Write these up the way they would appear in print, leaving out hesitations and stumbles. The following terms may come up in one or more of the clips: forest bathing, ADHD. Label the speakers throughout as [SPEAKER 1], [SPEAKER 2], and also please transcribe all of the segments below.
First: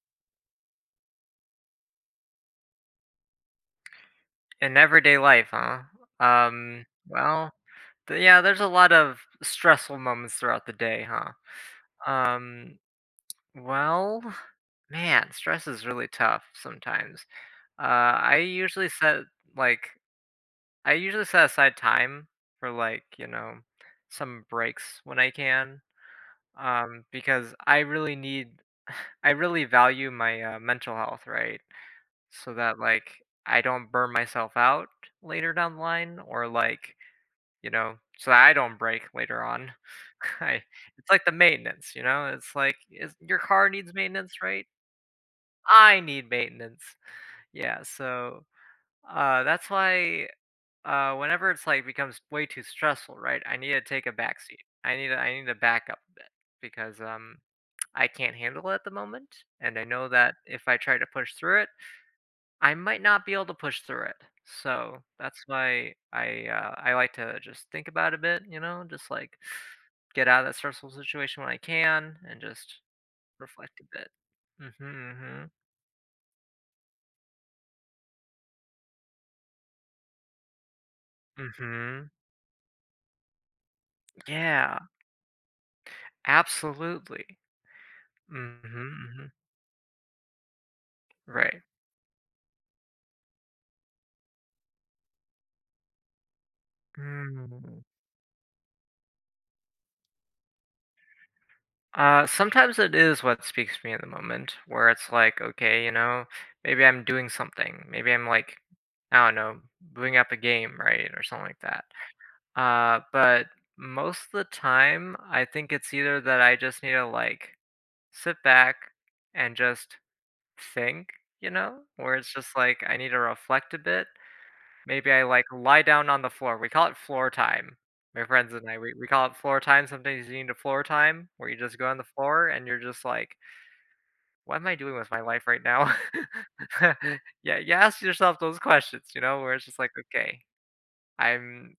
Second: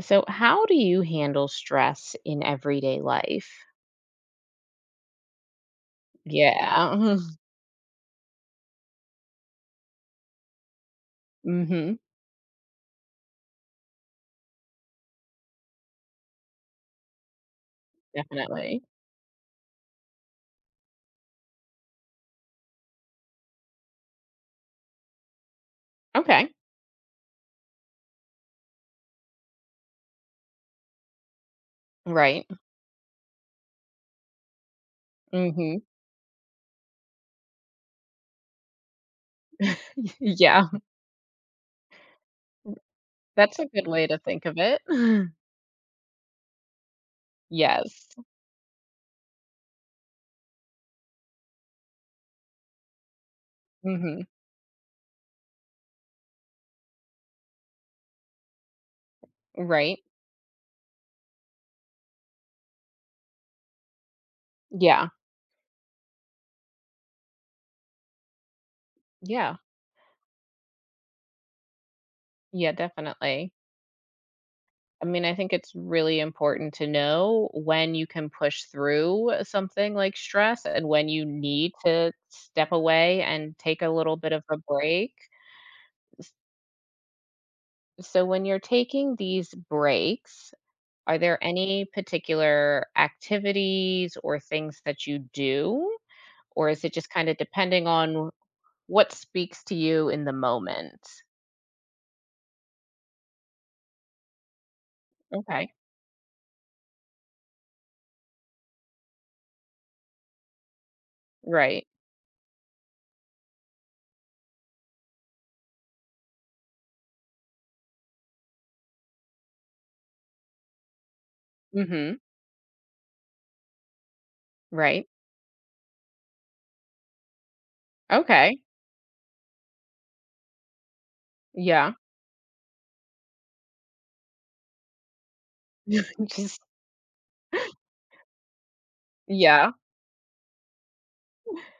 [SPEAKER 1] So, how do you handle stress in everyday life?
[SPEAKER 2] In everyday life, huh? Um,
[SPEAKER 1] Yeah.
[SPEAKER 2] well, yeah, there's a lot of stressful moments throughout the day, huh?
[SPEAKER 1] mhm.
[SPEAKER 2] Um, well, Man, stress is really tough sometimes. I
[SPEAKER 1] Definitely.
[SPEAKER 2] usually set like I usually set aside time for some breaks when I can,
[SPEAKER 1] Okay.
[SPEAKER 2] because I really value my mental health, right?
[SPEAKER 1] Right.
[SPEAKER 2] So that I don't burn myself out later down
[SPEAKER 1] Mhm.
[SPEAKER 2] the line, or so that I don't break later on. I
[SPEAKER 1] Yeah.
[SPEAKER 2] It's like the maintenance, you know? It's like, is your
[SPEAKER 1] That's a
[SPEAKER 2] car
[SPEAKER 1] good
[SPEAKER 2] needs
[SPEAKER 1] way to
[SPEAKER 2] maintenance,
[SPEAKER 1] think of
[SPEAKER 2] right?
[SPEAKER 1] it.
[SPEAKER 2] I need maintenance. Yeah,
[SPEAKER 1] Yes.
[SPEAKER 2] so, that's why, whenever it's, like, becomes way too stressful, right, I need to take a
[SPEAKER 1] Mhm.
[SPEAKER 2] backseat. I need to back up a bit because, I can't handle it at the moment, and I
[SPEAKER 1] Right.
[SPEAKER 2] know that if I try to push through it, I might not be able to push through it. So
[SPEAKER 1] Yeah.
[SPEAKER 2] that's why I like to just think about it a bit, you know, just like
[SPEAKER 1] Yeah.
[SPEAKER 2] get out of that stressful situation when I can and
[SPEAKER 1] Yeah,
[SPEAKER 2] just
[SPEAKER 1] definitely.
[SPEAKER 2] reflect a bit. Mhm,
[SPEAKER 1] I mean, I
[SPEAKER 2] mhm,
[SPEAKER 1] think it's really important to know when you can push through something like stress and when you need
[SPEAKER 2] mhm.
[SPEAKER 1] to step away and take a little bit of a
[SPEAKER 2] Yeah,
[SPEAKER 1] break.
[SPEAKER 2] absolutely.
[SPEAKER 1] So, when you're
[SPEAKER 2] Mhm,
[SPEAKER 1] taking
[SPEAKER 2] mhm.
[SPEAKER 1] these breaks, are there
[SPEAKER 2] Right.
[SPEAKER 1] any particular activities or things that you do? Or is it just kind of
[SPEAKER 2] Mm.
[SPEAKER 1] depending on what speaks to you in the moment?
[SPEAKER 2] Sometimes it is what speaks to me in the moment, where it's like,
[SPEAKER 1] Okay.
[SPEAKER 2] okay, you know, maybe I'm doing something, maybe I'm like, I don't know, booting up a game, right, or something like
[SPEAKER 1] Right.
[SPEAKER 2] that. But most of the time, I think it's either that I just need to like sit back and just think, you know, where
[SPEAKER 1] Mm-hmm.
[SPEAKER 2] it's just like I need to reflect a bit.
[SPEAKER 1] Right.
[SPEAKER 2] Maybe I like lie down on the floor. We call it floor time. My friends
[SPEAKER 1] Okay.
[SPEAKER 2] and I, we call it floor time. Sometimes you need a floor time where you just go
[SPEAKER 1] Yeah.
[SPEAKER 2] on the floor and you're just like, what am I doing with my life right now?
[SPEAKER 1] just,
[SPEAKER 2] Yeah, you ask yourself those questions, you know, where it's
[SPEAKER 1] yeah.
[SPEAKER 2] just like, okay, I'm,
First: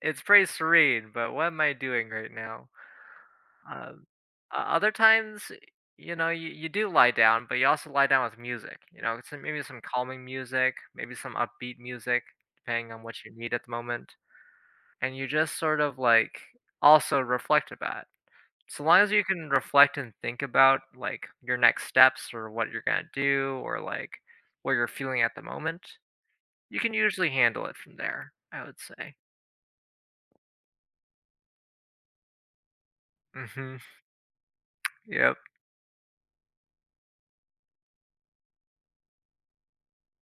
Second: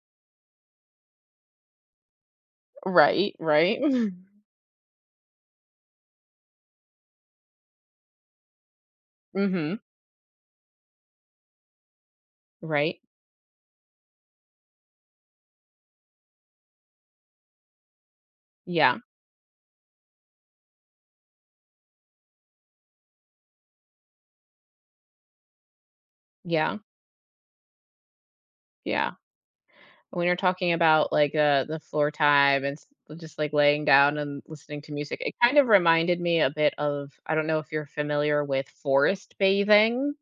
[SPEAKER 2] it's pretty serene, but what am I doing right now?
[SPEAKER 1] Right. Right.
[SPEAKER 2] Um, o Other times, you know, you do lie down, but you also lie down with music, you know, some maybe
[SPEAKER 1] Mm-hmm.
[SPEAKER 2] some calming music, maybe some upbeat music, depending
[SPEAKER 1] Right.
[SPEAKER 2] on what you need at the moment, and you just sort of, like, also reflect about it. So
[SPEAKER 1] Yeah.
[SPEAKER 2] long as you can reflect and think about, like, your next steps or what you're gonna do, or, like, what you're feeling at the moment,
[SPEAKER 1] Yeah.
[SPEAKER 2] you can usually handle it from there, I would
[SPEAKER 1] Yeah.
[SPEAKER 2] say.
[SPEAKER 1] When you're talking about, like, the floor time and s just, like,
[SPEAKER 2] Mhm,
[SPEAKER 1] laying down and listening to music, it
[SPEAKER 2] yep.
[SPEAKER 1] kind of reminded me a bit of, I don't know if you're familiar with forest bathing.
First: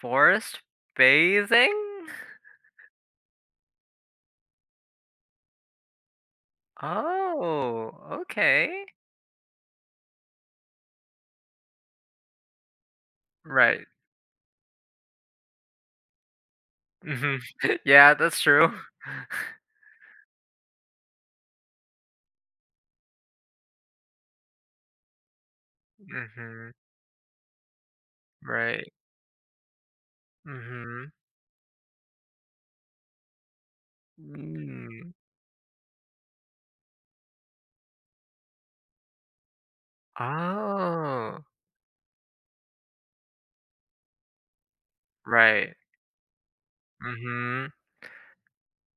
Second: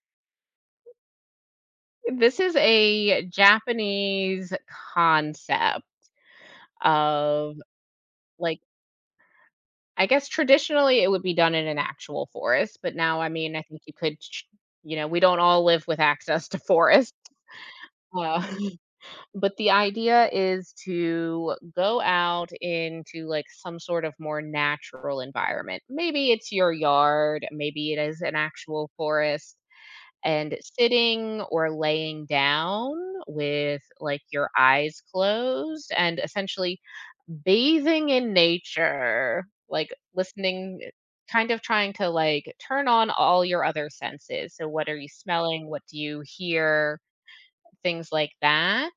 [SPEAKER 2] Forest bathing?
[SPEAKER 1] This is a Japanese concept of,
[SPEAKER 2] Oh,
[SPEAKER 1] like,
[SPEAKER 2] okay.
[SPEAKER 1] I guess traditionally, it would be done in an actual forest, but now, I mean, I think
[SPEAKER 2] Right.
[SPEAKER 1] you could ch you know, we don't all live with access to forests.
[SPEAKER 2] Mhm. Yeah, that's
[SPEAKER 1] Uh
[SPEAKER 2] true.
[SPEAKER 1] but the idea is to go out into like some sort of more natural environment. Maybe it's your
[SPEAKER 2] Mhm.
[SPEAKER 1] yard, maybe it is an actual
[SPEAKER 2] Right.
[SPEAKER 1] forest, and
[SPEAKER 2] Mhm.
[SPEAKER 1] sitting or laying down with like your eyes
[SPEAKER 2] Mm.
[SPEAKER 1] closed and essentially bathing in nature, like listening,
[SPEAKER 2] Oh,
[SPEAKER 1] kind of trying to like turn on all your other senses. So what are you smelling?
[SPEAKER 2] right.
[SPEAKER 1] What do you hear?
[SPEAKER 2] Mhm.
[SPEAKER 1] Things like that,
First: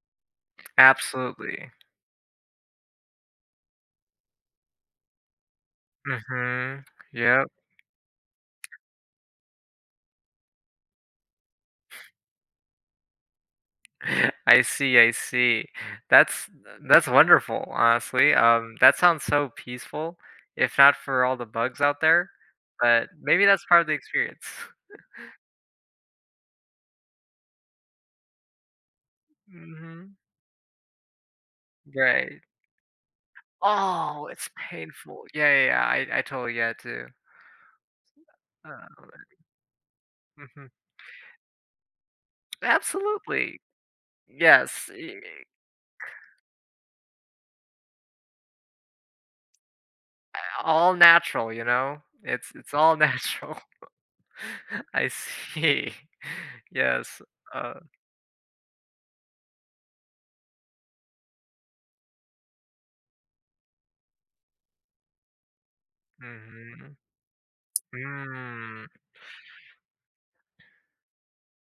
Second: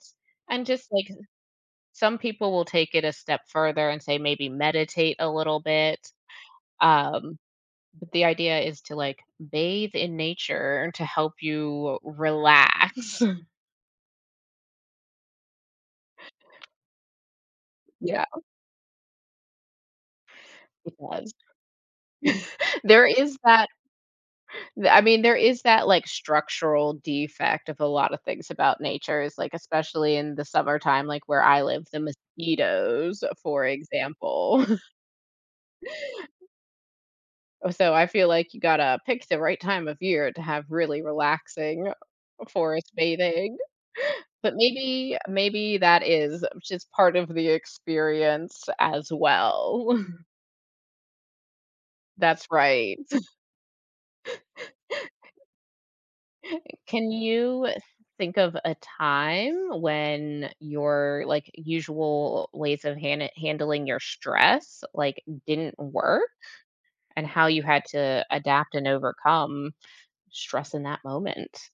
[SPEAKER 1] and just like
[SPEAKER 2] Absolutely.
[SPEAKER 1] some people will take it a step further and say maybe meditate a little bit.
[SPEAKER 2] Mhm.
[SPEAKER 1] Um,
[SPEAKER 2] Yep.
[SPEAKER 1] but the idea is to like bathe in nature to help you relax.
[SPEAKER 2] I see, I see. That's that's wonderful,
[SPEAKER 1] Yeah.
[SPEAKER 2] honestly. That sounds so peaceful, if not for
[SPEAKER 1] Because
[SPEAKER 2] all the bugs out there,
[SPEAKER 1] there
[SPEAKER 2] but
[SPEAKER 1] is
[SPEAKER 2] maybe that's
[SPEAKER 1] that,
[SPEAKER 2] part of the experience.
[SPEAKER 1] I mean, there is that like structural defect of a lot of things about nature is like, especially
[SPEAKER 2] Mhm.
[SPEAKER 1] in the summertime, like where I live, the
[SPEAKER 2] Right.
[SPEAKER 1] mosquitoes, for
[SPEAKER 2] Oh, it's
[SPEAKER 1] example.
[SPEAKER 2] painful. Yeah, yeah, yeah, I totally get it too.
[SPEAKER 1] So I feel like you gotta
[SPEAKER 2] Oh,
[SPEAKER 1] pick the right time of year to have
[SPEAKER 2] mhm.
[SPEAKER 1] really relaxing forest bathing.
[SPEAKER 2] Absolutely.
[SPEAKER 1] But
[SPEAKER 2] Yes,
[SPEAKER 1] maybe
[SPEAKER 2] e
[SPEAKER 1] maybe that is just part of the experience as well.
[SPEAKER 2] All natural, you know?
[SPEAKER 1] That's
[SPEAKER 2] It's
[SPEAKER 1] right.
[SPEAKER 2] all natural. I see.
[SPEAKER 1] Can
[SPEAKER 2] Yes,
[SPEAKER 1] you
[SPEAKER 2] uh,
[SPEAKER 1] think of a time when your, like, usual ways of handling your stress, like, didn't work
[SPEAKER 2] mhm.
[SPEAKER 1] and how you had to adapt
[SPEAKER 2] Mm.
[SPEAKER 1] and overcome stress in that moment?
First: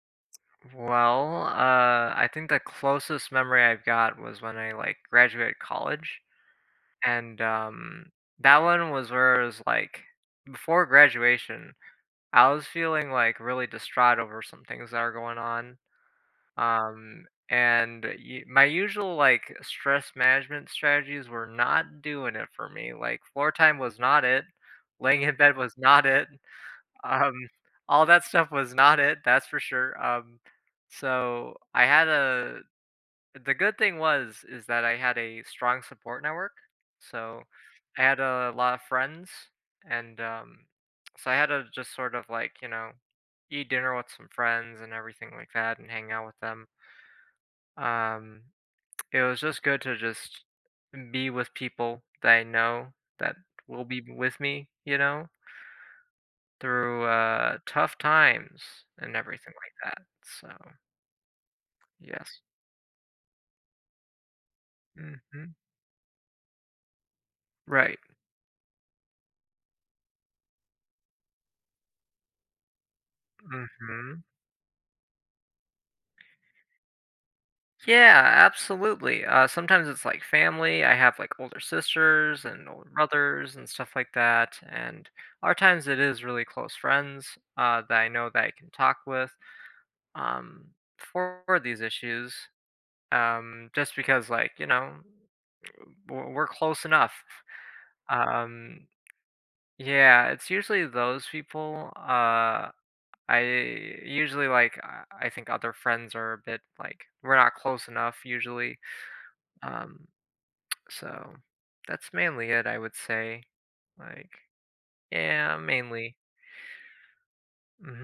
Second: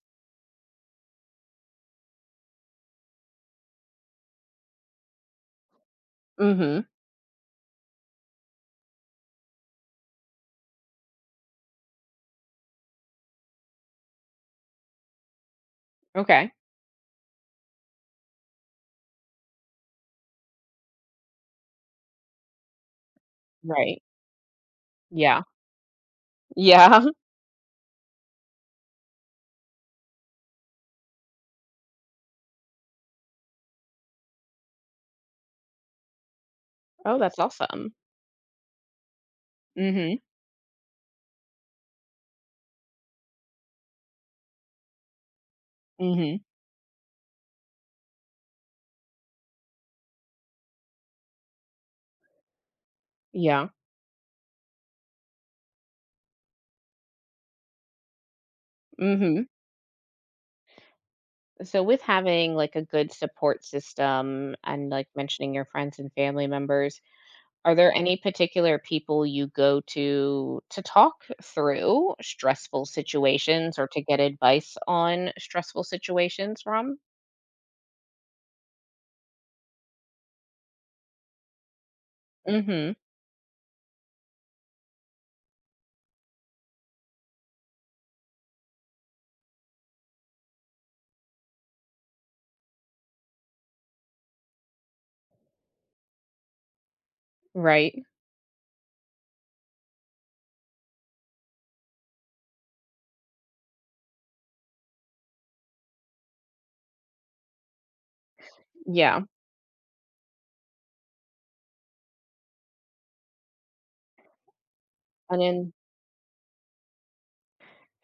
[SPEAKER 2] Well, I think the closest memory I've got was when I, like, graduated college,
[SPEAKER 1] Mhm.
[SPEAKER 2] and, that one was where it was, like, before graduation I was feeling like really distraught over some things that are going on.
[SPEAKER 1] Okay.
[SPEAKER 2] My usual like stress management strategies were not doing it for me. Like floor time was
[SPEAKER 1] Right.
[SPEAKER 2] not it. Laying in
[SPEAKER 1] Yeah.
[SPEAKER 2] bed was not it.
[SPEAKER 1] Yeah.
[SPEAKER 2] Um, all that stuff was not it. That's for sure. So I had a The good thing was is that I had a strong support network,
[SPEAKER 1] Oh, that's
[SPEAKER 2] so
[SPEAKER 1] awesome.
[SPEAKER 2] I had a lot of friends,
[SPEAKER 1] Mhm.
[SPEAKER 2] and, so I had to just sort of, like, you know, eat dinner with some friends and everything like that and hang out
[SPEAKER 1] Mhm.
[SPEAKER 2] with them. Um, it was just good to just be with people that I know that
[SPEAKER 1] Yeah.
[SPEAKER 2] will be with me, you know, through, tough times and
[SPEAKER 1] Mhm.
[SPEAKER 2] everything like that, so
[SPEAKER 1] So with
[SPEAKER 2] yes.
[SPEAKER 1] having like a good support system and like mentioning
[SPEAKER 2] Mhm.
[SPEAKER 1] your friends and family members, are there
[SPEAKER 2] Right.
[SPEAKER 1] any particular people you go to talk through stressful situations or to get
[SPEAKER 2] Mhm.
[SPEAKER 1] advice on stressful situations from?
[SPEAKER 2] Yeah, absolutely. Sometimes it's like family. I have like older sisters and older
[SPEAKER 1] Mhm.
[SPEAKER 2] brothers and stuff like that. And other times it is really close friends that I know that I can talk with um, for these issues. Just because, like, you know, we're close enough.
[SPEAKER 1] Right.
[SPEAKER 2] Um, yeah, it's usually those people. I usually like, I think other friends are a bit like, we're not close enough usually.
[SPEAKER 1] Yeah.
[SPEAKER 2] Um, So, that's mainly it, I would say. Like,
[SPEAKER 1] and
[SPEAKER 2] yeah,
[SPEAKER 1] in
[SPEAKER 2] mainly.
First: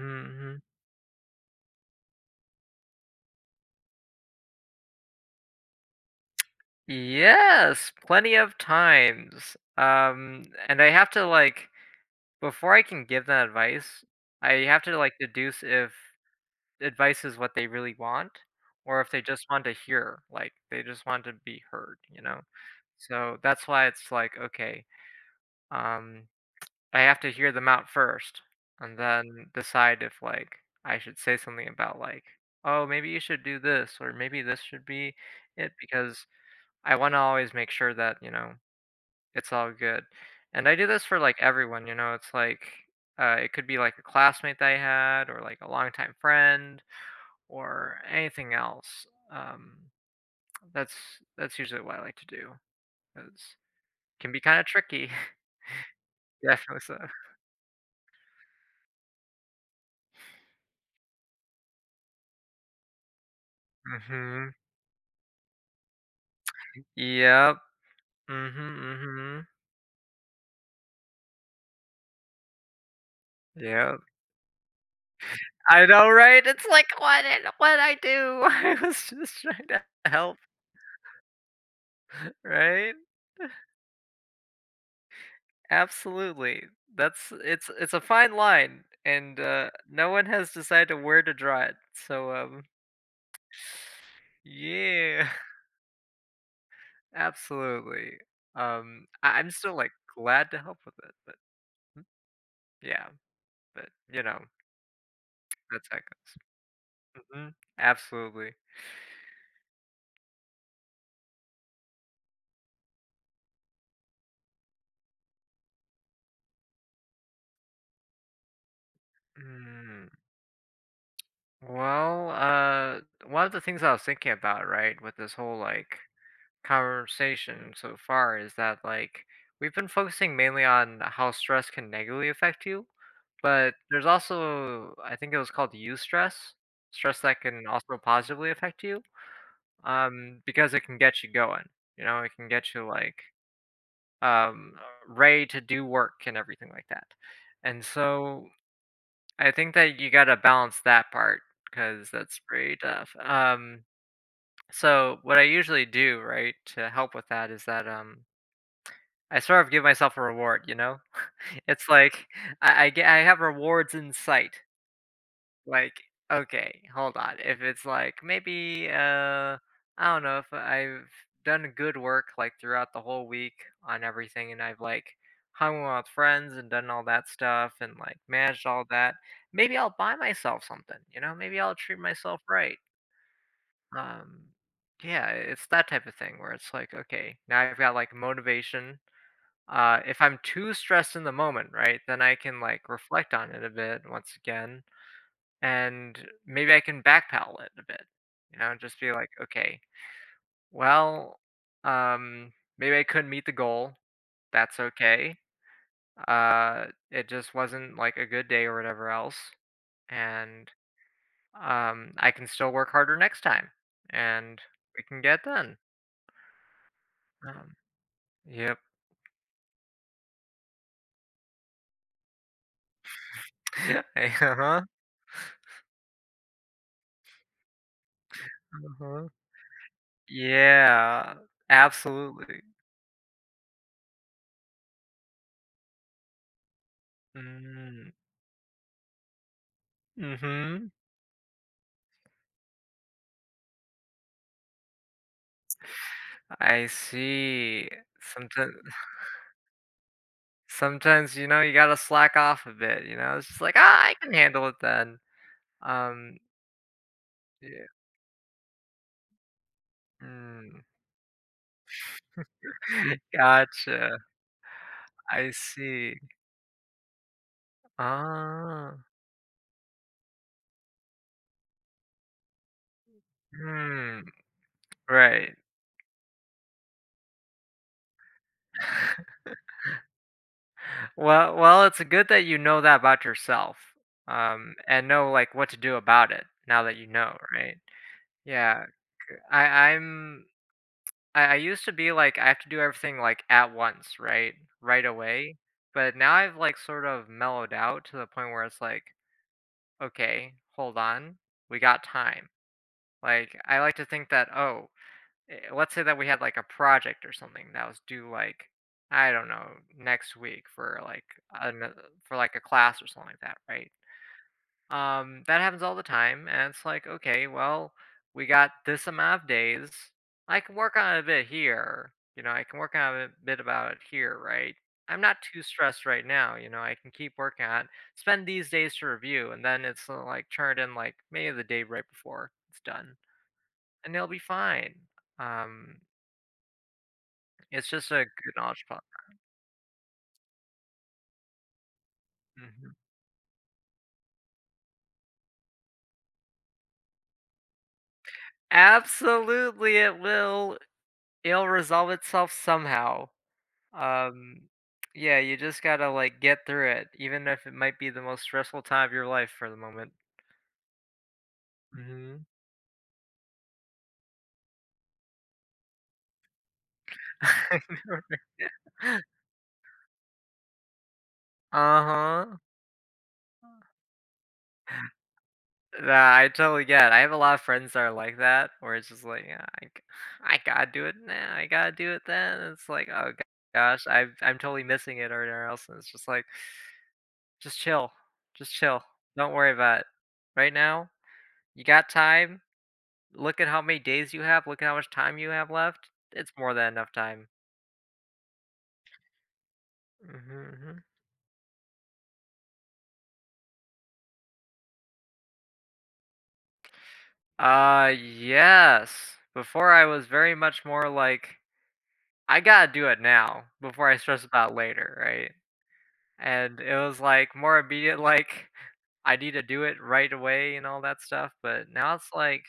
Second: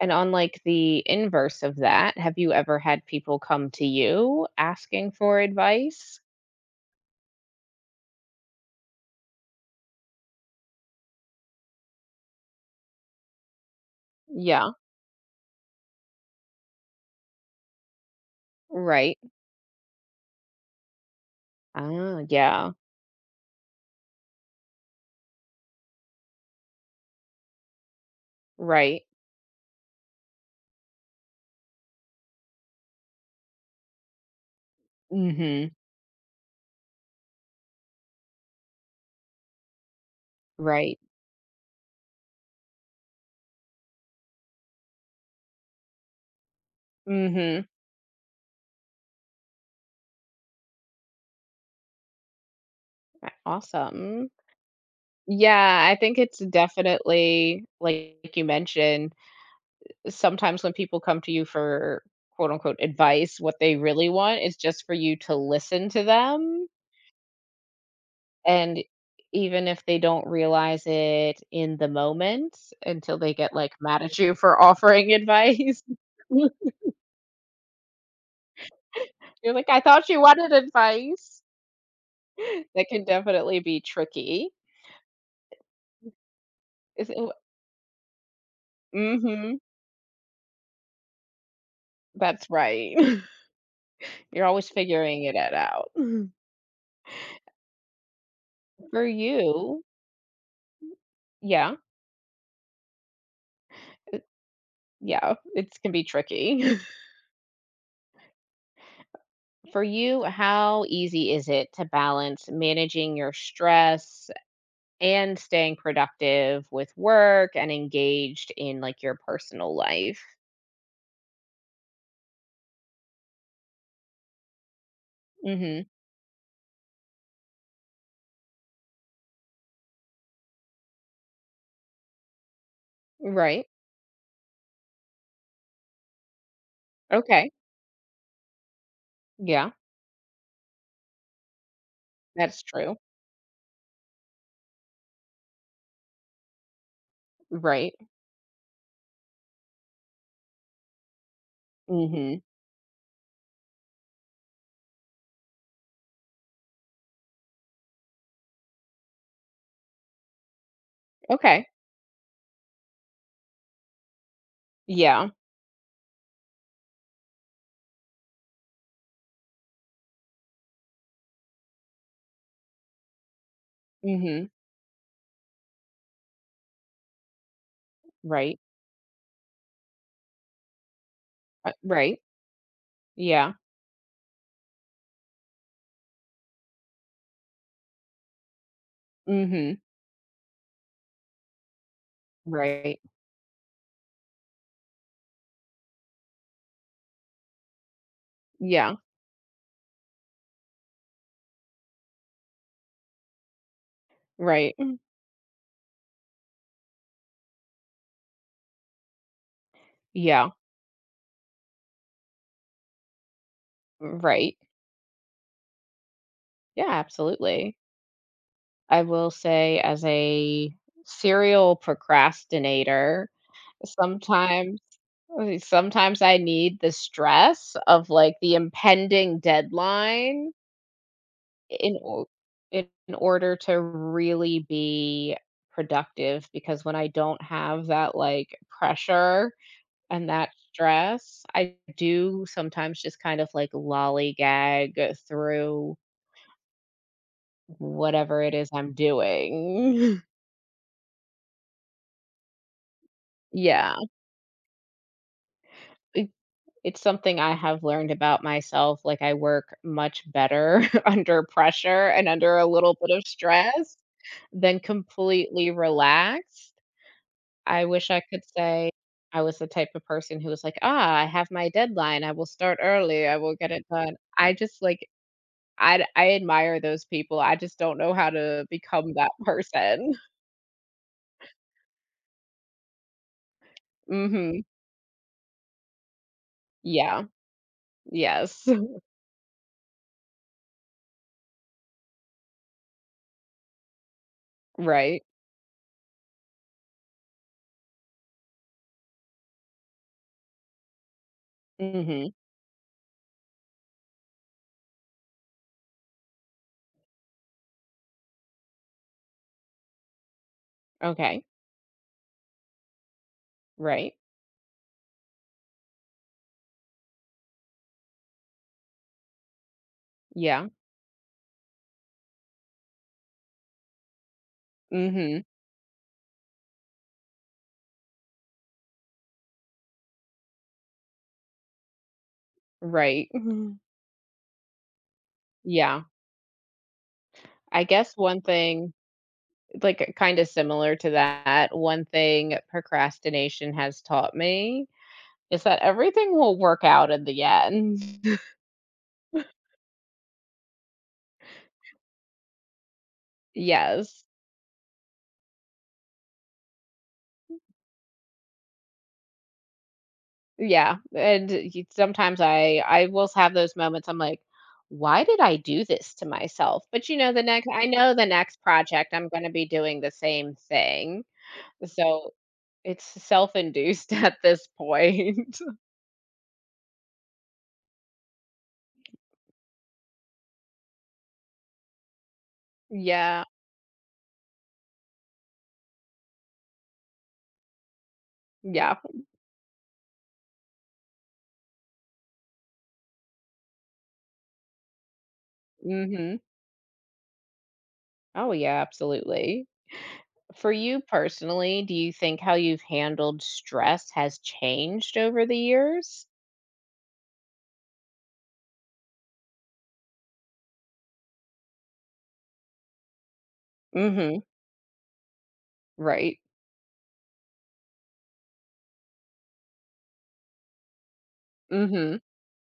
[SPEAKER 1] and on like
[SPEAKER 2] mhm.
[SPEAKER 1] the inverse of that, have you ever had people come to you asking for advice?
[SPEAKER 2] Yes, plenty of times. And I have to like before I can give that advice, I
[SPEAKER 1] Yeah.
[SPEAKER 2] have to like deduce if advice is what they really want, or if
[SPEAKER 1] Right.
[SPEAKER 2] they just want to hear, like they just want to be heard,
[SPEAKER 1] Ah,
[SPEAKER 2] you know?
[SPEAKER 1] yeah.
[SPEAKER 2] So that's why it's like, okay, um I have to hear them out first and
[SPEAKER 1] Right.
[SPEAKER 2] then decide if, like, I should say something about, like, "Oh, maybe you should do this," or "Maybe this should be
[SPEAKER 1] Mhm.
[SPEAKER 2] it," because I wanna always make sure that, you know, it's all good, and I do
[SPEAKER 1] Right.
[SPEAKER 2] this for, like, everyone, you know, it's like, it could be, like, a classmate that I had or, like, a longtime friend
[SPEAKER 1] Mhm.
[SPEAKER 2] or anything else, that's that's usually what I like to do
[SPEAKER 1] Right,
[SPEAKER 2] 'cause it
[SPEAKER 1] awesome.
[SPEAKER 2] can be kinda tricky.
[SPEAKER 1] Yeah, I think it's
[SPEAKER 2] Definitely so.
[SPEAKER 1] definitely like you mentioned, sometimes when people come to you for quote unquote advice, what they really want
[SPEAKER 2] Mhm.
[SPEAKER 1] is just for you to listen to them.
[SPEAKER 2] Yep. Mhm,
[SPEAKER 1] And
[SPEAKER 2] mhm.
[SPEAKER 1] even if they don't realize it in the moment, until they get like
[SPEAKER 2] Yeah,
[SPEAKER 1] mad at you for offering advice,
[SPEAKER 2] I know, right? It's like, what'd I do? I was just
[SPEAKER 1] you're
[SPEAKER 2] trying
[SPEAKER 1] like, I
[SPEAKER 2] to
[SPEAKER 1] thought you
[SPEAKER 2] help,
[SPEAKER 1] wanted advice. That
[SPEAKER 2] right?
[SPEAKER 1] can definitely be tricky.
[SPEAKER 2] Absolutely.
[SPEAKER 1] Is it,
[SPEAKER 2] That's It's a fine line, and,
[SPEAKER 1] mm-hmm,
[SPEAKER 2] no one has decided where to draw it, so,
[SPEAKER 1] that's right. You're always figuring
[SPEAKER 2] Yeah,
[SPEAKER 1] it out.
[SPEAKER 2] absolutely.
[SPEAKER 1] For
[SPEAKER 2] I'm still,
[SPEAKER 1] you,
[SPEAKER 2] like, glad to help with it, but
[SPEAKER 1] yeah,
[SPEAKER 2] mm, yeah, but, you
[SPEAKER 1] it
[SPEAKER 2] know,
[SPEAKER 1] yeah, it's,
[SPEAKER 2] that's
[SPEAKER 1] can
[SPEAKER 2] how
[SPEAKER 1] be
[SPEAKER 2] it goes.
[SPEAKER 1] tricky.
[SPEAKER 2] Mhm. Absolutely.
[SPEAKER 1] For you, how easy is it to balance managing your stress and staying productive with work and engaged in, like, your personal
[SPEAKER 2] Mm.
[SPEAKER 1] life?
[SPEAKER 2] Well, one of the things I was thinking about, right, with this whole
[SPEAKER 1] Mhm.
[SPEAKER 2] like conversation so far is that like we've been focusing mainly on how stress can negatively affect you,
[SPEAKER 1] Right.
[SPEAKER 2] but there's also I think it was called eustress, stress that
[SPEAKER 1] Okay.
[SPEAKER 2] can also positively affect you,
[SPEAKER 1] Yeah,
[SPEAKER 2] because it can get you going. You know, it can
[SPEAKER 1] that's
[SPEAKER 2] get you
[SPEAKER 1] true.
[SPEAKER 2] like um ready to do work and everything like that. And
[SPEAKER 1] Right.
[SPEAKER 2] so I think that you gotta balance that part because that's
[SPEAKER 1] Mhm.
[SPEAKER 2] pretty tough. So what I usually do, right, to help with that is that, I sort of give myself a reward, you know?
[SPEAKER 1] Okay.
[SPEAKER 2] It's like I have rewards in sight.
[SPEAKER 1] Yeah.
[SPEAKER 2] Like, okay, hold on. If it's like maybe I don't know if I've done good work like throughout the whole week on
[SPEAKER 1] Mhm.
[SPEAKER 2] everything, and I've like hung out with friends and done all that stuff and like
[SPEAKER 1] Right.
[SPEAKER 2] managed all that, maybe I'll buy myself something, you know? Maybe I'll treat
[SPEAKER 1] Right.
[SPEAKER 2] myself right.
[SPEAKER 1] Yeah.
[SPEAKER 2] Um yeah, it's that type of thing where it's like, okay, now I've got like motivation,
[SPEAKER 1] Mhm.
[SPEAKER 2] if I'm too stressed in the moment, right, then I can like
[SPEAKER 1] Right.
[SPEAKER 2] reflect on it a bit once again and maybe I can backpedal it a bit, you know,
[SPEAKER 1] Yeah.
[SPEAKER 2] just be like, "Okay, well, um, maybe I couldn't meet the goal.
[SPEAKER 1] Right.
[SPEAKER 2] That's
[SPEAKER 1] Mm-hmm.
[SPEAKER 2] okay. It just wasn't, like, a good day or whatever else,
[SPEAKER 1] Yeah.
[SPEAKER 2] and, I can still work harder next time,
[SPEAKER 1] Right.
[SPEAKER 2] and we can get done."
[SPEAKER 1] Yeah, absolutely.
[SPEAKER 2] Um, yep.
[SPEAKER 1] I will say, as a serial procrastinator, sometimes
[SPEAKER 2] Uh-huh,
[SPEAKER 1] sometimes I need the stress of, like, the
[SPEAKER 2] uh-huh.
[SPEAKER 1] impending deadline
[SPEAKER 2] Yeah,
[SPEAKER 1] in o
[SPEAKER 2] absolutely.
[SPEAKER 1] in order to really be productive, because when I don't have
[SPEAKER 2] Mm,
[SPEAKER 1] that, like, pressure and that
[SPEAKER 2] mhm.
[SPEAKER 1] stress, I do sometimes just kind of, like, lollygag through
[SPEAKER 2] I see.
[SPEAKER 1] whatever it is
[SPEAKER 2] Sometimes.
[SPEAKER 1] I'm doing.
[SPEAKER 2] Sometimes, you know, you gotta slack off a bit, you know? It's just like,
[SPEAKER 1] Yeah.
[SPEAKER 2] "Ah, I can handle it then."
[SPEAKER 1] eh,
[SPEAKER 2] Um,
[SPEAKER 1] It's something I have
[SPEAKER 2] yeah.
[SPEAKER 1] learned about myself, like, I work much better
[SPEAKER 2] Mm.
[SPEAKER 1] under pressure and under a little bit of stress
[SPEAKER 2] Gotcha.
[SPEAKER 1] than
[SPEAKER 2] I
[SPEAKER 1] completely
[SPEAKER 2] see.
[SPEAKER 1] relaxed. I wish I could say
[SPEAKER 2] Ah.
[SPEAKER 1] I was the type of person who was like, "Ah, I have my deadline, I will start early, I will get it done."
[SPEAKER 2] Hmm.
[SPEAKER 1] I just, like,
[SPEAKER 2] Right.
[SPEAKER 1] I admire those people, I just don't know how to become that person.
[SPEAKER 2] Well well, it's good that you know that about yourself,
[SPEAKER 1] Mhm.
[SPEAKER 2] and know, like, what to do about it now that you
[SPEAKER 1] Yeah.
[SPEAKER 2] know, right?
[SPEAKER 1] Yes.
[SPEAKER 2] Yeah. I I'm I used to be like, I have to do everything, like, at once, right? Right
[SPEAKER 1] Right.
[SPEAKER 2] away. But now I've, like, sort of mellowed out to the point where it's like okay, hold on, we got
[SPEAKER 1] Mhm.
[SPEAKER 2] time. Like, I like to think that, oh, let's say that we had like a project or something that was due like, I don't know, next week for like
[SPEAKER 1] Okay.
[SPEAKER 2] an, uh, for like a class or something like that, right?
[SPEAKER 1] Right.
[SPEAKER 2] That happens all the time, and it's like, okay, well, we got this amount of days. I
[SPEAKER 1] Yeah.
[SPEAKER 2] can work on it a bit here. You know, I can work on a bit about it here, right? I'm
[SPEAKER 1] Mhm.
[SPEAKER 2] not too stressed right now. You know, I can keep working on it. Spend these days to review, and then it's like turned in like maybe the day right before it's done,
[SPEAKER 1] Right.
[SPEAKER 2] and it'll be fine. Um,
[SPEAKER 1] Yeah. I
[SPEAKER 2] it's just
[SPEAKER 1] guess
[SPEAKER 2] a
[SPEAKER 1] one
[SPEAKER 2] good knowledge
[SPEAKER 1] thing,
[SPEAKER 2] pop.
[SPEAKER 1] like, kinda similar to that, one thing
[SPEAKER 2] Mhm.
[SPEAKER 1] procrastination has taught me is that everything will work out in the end.
[SPEAKER 2] Absolutely, it will. It'll resolve itself somehow.
[SPEAKER 1] Yes.
[SPEAKER 2] Um, yeah, you just gotta like get through it, even if it might be the most stressful time of your life for the moment.
[SPEAKER 1] Yeah, and y sometimes
[SPEAKER 2] Hmm.
[SPEAKER 1] I will have those moments, I'm like, "Why did I do this to myself?" But, you know, the next I know the next project, I'm gonna be doing the same thing.
[SPEAKER 2] Uh
[SPEAKER 1] So,
[SPEAKER 2] huh.
[SPEAKER 1] it's self-induced at this point.
[SPEAKER 2] Nah, I totally get. It. I have a lot of friends that are like that, where it's just like, "Yeah, I gotta do it now. I gotta do it then. It's like,
[SPEAKER 1] Yeah.
[SPEAKER 2] gosh, I'm totally missing it or whatever else. And it's just like, just chill, just
[SPEAKER 1] Yeah.
[SPEAKER 2] chill. Don't worry about it. Right now, you got time. Look at how many days you have, look at how much time you have left.
[SPEAKER 1] Mhm.
[SPEAKER 2] It's more than enough time.
[SPEAKER 1] Oh, yeah, absolutely.
[SPEAKER 2] Mhm,
[SPEAKER 1] For you
[SPEAKER 2] mhm.
[SPEAKER 1] personally, do you think how you've handled stress has changed over the years?
[SPEAKER 2] Yes. Before I was very much more like, "I gotta do it now before I
[SPEAKER 1] Mhm.
[SPEAKER 2] stress about later," right?
[SPEAKER 1] Right.
[SPEAKER 2] And it was, like, more immediate, like, I need to do it right away and all that stuff, but now
[SPEAKER 1] Mhm.
[SPEAKER 2] it's like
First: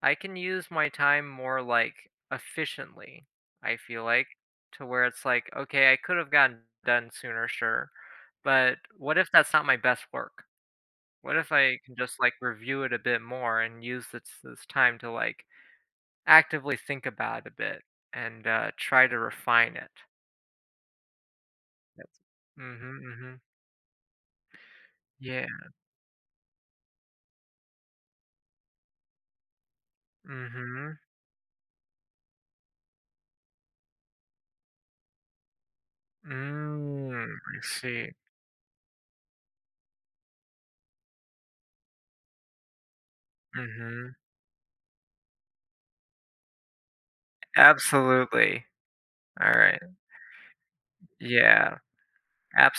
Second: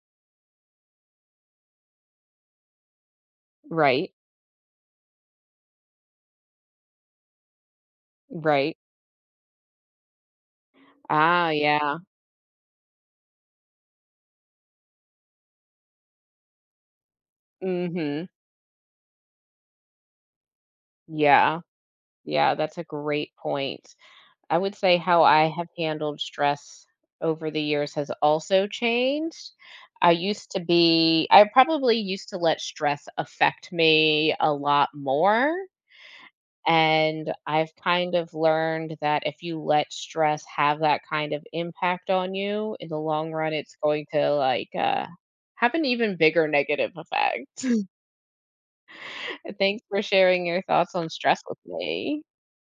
[SPEAKER 2] I can use my time more like efficiently, I feel
[SPEAKER 1] Right.
[SPEAKER 2] like, to where it's like, okay, I could have gotten done sooner, sure.
[SPEAKER 1] Right.
[SPEAKER 2] But what if that's not my best work? What
[SPEAKER 1] Ah,
[SPEAKER 2] if I can
[SPEAKER 1] yeah.
[SPEAKER 2] just like review it a bit more and use this time to like actively think about it a bit
[SPEAKER 1] Mhm.
[SPEAKER 2] and try to refine it?
[SPEAKER 1] Yeah.
[SPEAKER 2] That's,
[SPEAKER 1] Yeah, that's a
[SPEAKER 2] mm-hmm,
[SPEAKER 1] great
[SPEAKER 2] mm-hmm.
[SPEAKER 1] point. I would say how
[SPEAKER 2] Yeah.
[SPEAKER 1] I have handled stress over the years has also changed. I used to
[SPEAKER 2] Mm-hmm.
[SPEAKER 1] be, I probably used to let stress affect me a lot more.
[SPEAKER 2] Mm,
[SPEAKER 1] And
[SPEAKER 2] I
[SPEAKER 1] I've
[SPEAKER 2] see.
[SPEAKER 1] kind of learned that if you let stress have that kind of impact on you, in the long run, it's going
[SPEAKER 2] Mm-hmm.
[SPEAKER 1] to like, have an even bigger negative effect.
[SPEAKER 2] Absolutely. All right.
[SPEAKER 1] Thanks for sharing your thoughts on stress with
[SPEAKER 2] Yeah.
[SPEAKER 1] me.
[SPEAKER 2] Absolutely.